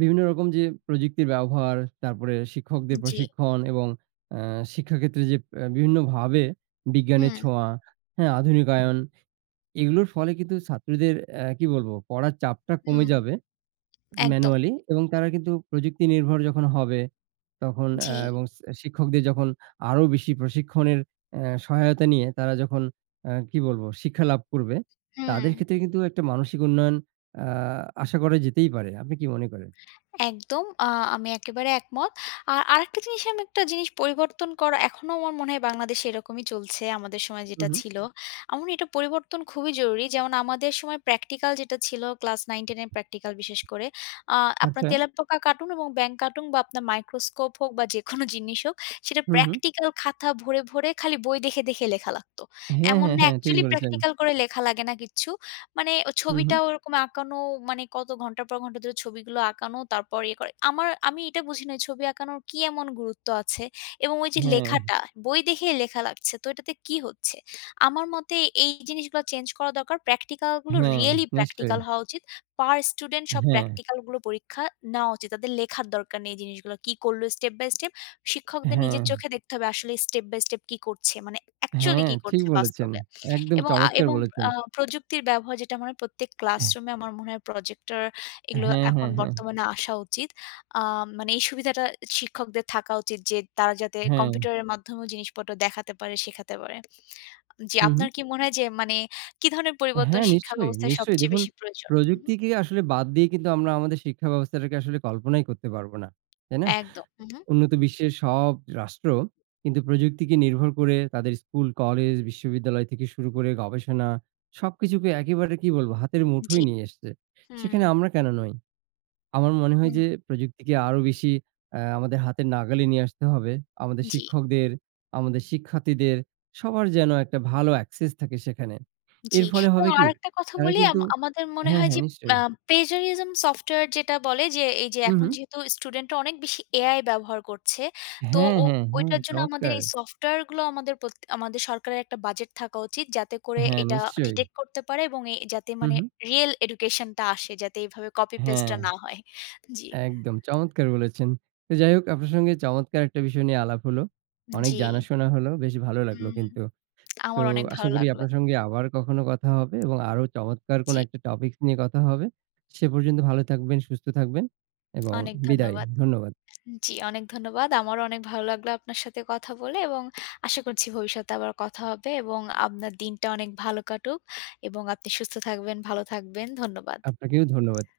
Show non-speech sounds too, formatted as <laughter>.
বিভিন্ন রকম যে, প্রযুক্তির ব্যবহার, তারপরে শিক্ষকদের জি। প্রশিক্ষণ এবং আ শিক্ষাক্ষেত্রে যে, বিভিন্নভাবে বিজ্ঞানের হুম। ছোঁয়া, হ্যা? আধুনিকায়ন, এগুলোর ফলে কিন্তু ছাত্রদের অ্যাঁ কি বলব? পড়ার চাপটা কমে হুম, যাবে, একদম। ম্যানুয়ালি এবং তারা কিন্তু প্রযুক্তি নির্ভর যখন হবে, তখন আ জি। এবং সি আ শিক্ষকদের যখন আরও বেশি প্রশিক্ষণের এ সহায়তা নিয়ে তারা যখন আ কি বলব? শিক্ষা লাভ করবে, হুম। তাদের ক্ষেত্রে কিন্তু একটা মানসিক উন্নয়ন আ আশা করা যেতেই পারে। আপনি কি মনে করেন? একদম, আ আমি একেবারে একমত। আ আরেকটা জিনিস আমি একটা জিনিস পরিবর্তন করা, এখনও আমার মনে হয় বাংলাদেশে এরকমই চলছে, আমাদের সময় হু, যেটা হুম। ছিল। আমার মনে এটা পরিবর্তন খুবই জরুরি। যেমন আমাদের সময় প্র্যাকটিক্যাল যেটা ছিল, ক্লাস 9-10 এর প্র্যাকটিক্যাল বিশেষ করে, আ আপনার আচ্ছা। তেলাপোকা কাটুন এবং ব্যাঙ কাটুন বা আপনার মাইক্রোস্কোপ হোক বা যেকোনো জিনিস হোক, সেটা হু, হুম। প্র্যাকটিক্যাল খাতা ভরে, ভরে খালি বই দেখে, দেখে লেখা লাগত। হ্যা, এমন হ্যা, না? হ্যা, ঠিক একচুয়ালি বলেছেন। প্র্যাকটিক্যাল করে লেখা লাগে না কিচ্ছু। মানে ও হু, ছবিটা হুম। ওরকম আঁকানো মানে, কত ঘণ্টার পর ঘণ্টা ধরে ছবিগুলো আঁকানো তারপর ইয়ে করা। আমার আমি এটা বুঝি না, এই ছবি আঁকানোর কি এমন গুরুত্ব আছে? এবং ওই যে, হ্যা। লেখাটা, বই দেখেই লেখা লাগছে। তো এটাতে কি হচ্ছে? আমার মতে এই জিনিসগুলা চেঞ্জ করা দরকার। প্র্যাকটিক্যালগুলো হ্যা, রিয়েলি নিশ্চয়ই। প্র্যাকটিক্যাল হওয়া উচিত। পার স্টুডেন্ট সব হ্যা। প্র্যাকটিক্যালগুলো পরীক্ষা নেওয়া উচিত। তাদের লেখার দরকার নেই জিনিসগুলো। কি করল? স্টেপ বাই স্টেপ, শিক্ষকদের নিজের হ্যা। চোখে দেখতে হবে আসলে স্টেপ বাই স্টেপ কি করছে? মানে হ্যা, একচুয়ালি কি ঠিক করছে বলেছেন। বাস্তবে? একদম এবং আ চমৎকার এবং বলেছেন। আ প্রযুক্তির ব্যবহার যেটা মনে হয়, প্রত্যেক হ্যা। ক্লাসরুমে আমার মনে হয় প্রজেক্টর এগুলো হ্যা, হ্যা, এখন হ্যা। বর্তমানে আসা উচিত। আ মানে এই সুবিধাটা শিক্ষকদের থাকা উচিত যে, তারা যাতে হ্যা। কম্পিউটারের মাধ্যমেও জিনিসপত্র দেখাতে পারে, শেখাতে পারে। জি, হু, হুম। আপনার কি মনে হয় যে, মানে, কি ধরনের হ্যা, পরিবর্তন শিক্ষা নিশ্চয়ই, ব্যবস্থায় নিশ্চয়ই। সবচেয়ে দেখুন, বেশি প্রয়োজন? হু, হুম? প্রযুক্তিকে আসলে বাদ দিয়ে কিন্তু আমরা আমাদের শিক্ষা ব্যবস্থাকে আসলে কল্পনাই করতে পারব না। তাই না? একদম, উহু। উন্নত বিশ্বের সব রাষ্ট্র কিন্তু প্রযুক্তিকে নির্ভর করে তাদের স্কুল, কলেজ, বিশ্ববিদ্যালয় থেকে শুরু করে গবেষণা, সবকিছুকে একেবারে কি বলব? হাতের জি, মুঠোয় নিয়ে আসছে। সেখানে হুম। আমরা কেন নই? আমার মনে হয় হুম। যে, প্রযুক্তিকে আরও বেশি আ আমাদের হাতের নাগালে নিয়ে আসতে হবে। আমাদের জি। শিক্ষকদের, আমাদের শিক্ষার্থীদের, সবার যেন একটা ভালো একসেস থাকে সেখানে। জি, এর ফলে এবং হবে কি? আরেকটা কথা তারা বলি? আম কিন্তু আমাদের মনে হ্যা, হয় হ্যা, যে, অ্যা নিশ্চয়ই। প্লেজারিজম সফটওয়্যার যেটা বলে যে, এই যে, হু, এখন হুম। যেহেতু স্টুডেন্টরা অনেক বেশি AI ব্যবহার করছে, তো হ্যা, ও হ্যা, হ্যা, ওইটার জন্য আমাদের চমৎকার! এই সফটওয়্যার গুলো আমাদের প্রতি আমাদের সরকারের একটা বাজেট থাকা উচিত যাতে করে হ্যা, এটা নিশ্চয়ই। ডিটেক্ট করতে পারে এবং এ যাতে হু, মানে হুম। রিয়েল এডুকেশন টা আসে, যাতে এভাবে কপি হ্যা। পেস্ট টা না হয়, জি। একদম চমৎকার বলেছেন। তো যাই হোক, আপনার সঙ্গে চমৎকার একটা বিষয় নিয়ে আলাপ হল। হুম, অনেক জি। জানাশোনা হল। বেশ ভালো লাগল হুম, কিন্তু। তো আমারও অনেক আশা ভালো করি লাগলো। আপনার সঙ্গে আবার কখনো কথা হবে এবং আরও চমৎকার কোন জি। একটা টপিকস নিয়ে কথা হবে। সে পর্যন্ত ভালো থাকবেন, সুস্থ থাকবেন এবং অনেক বিদায়। ধন্যবাদ ধন্যবাদ। জি, অনেক ধন্যবাদ। আমারও অনেক ভালো লাগলো আপনার সাথে কথা বলে এবং <clicks tongue> আশা করছি ভবিষ্যতে আবারও কথা হবে এবং আপনার দিনটা অনেক ভালো কাটুক এবং আপনি সুস্থ থাকবেন, ভালো থাকবেন, ধন্যবাদ। আপনাকেও ধন্যবাদ।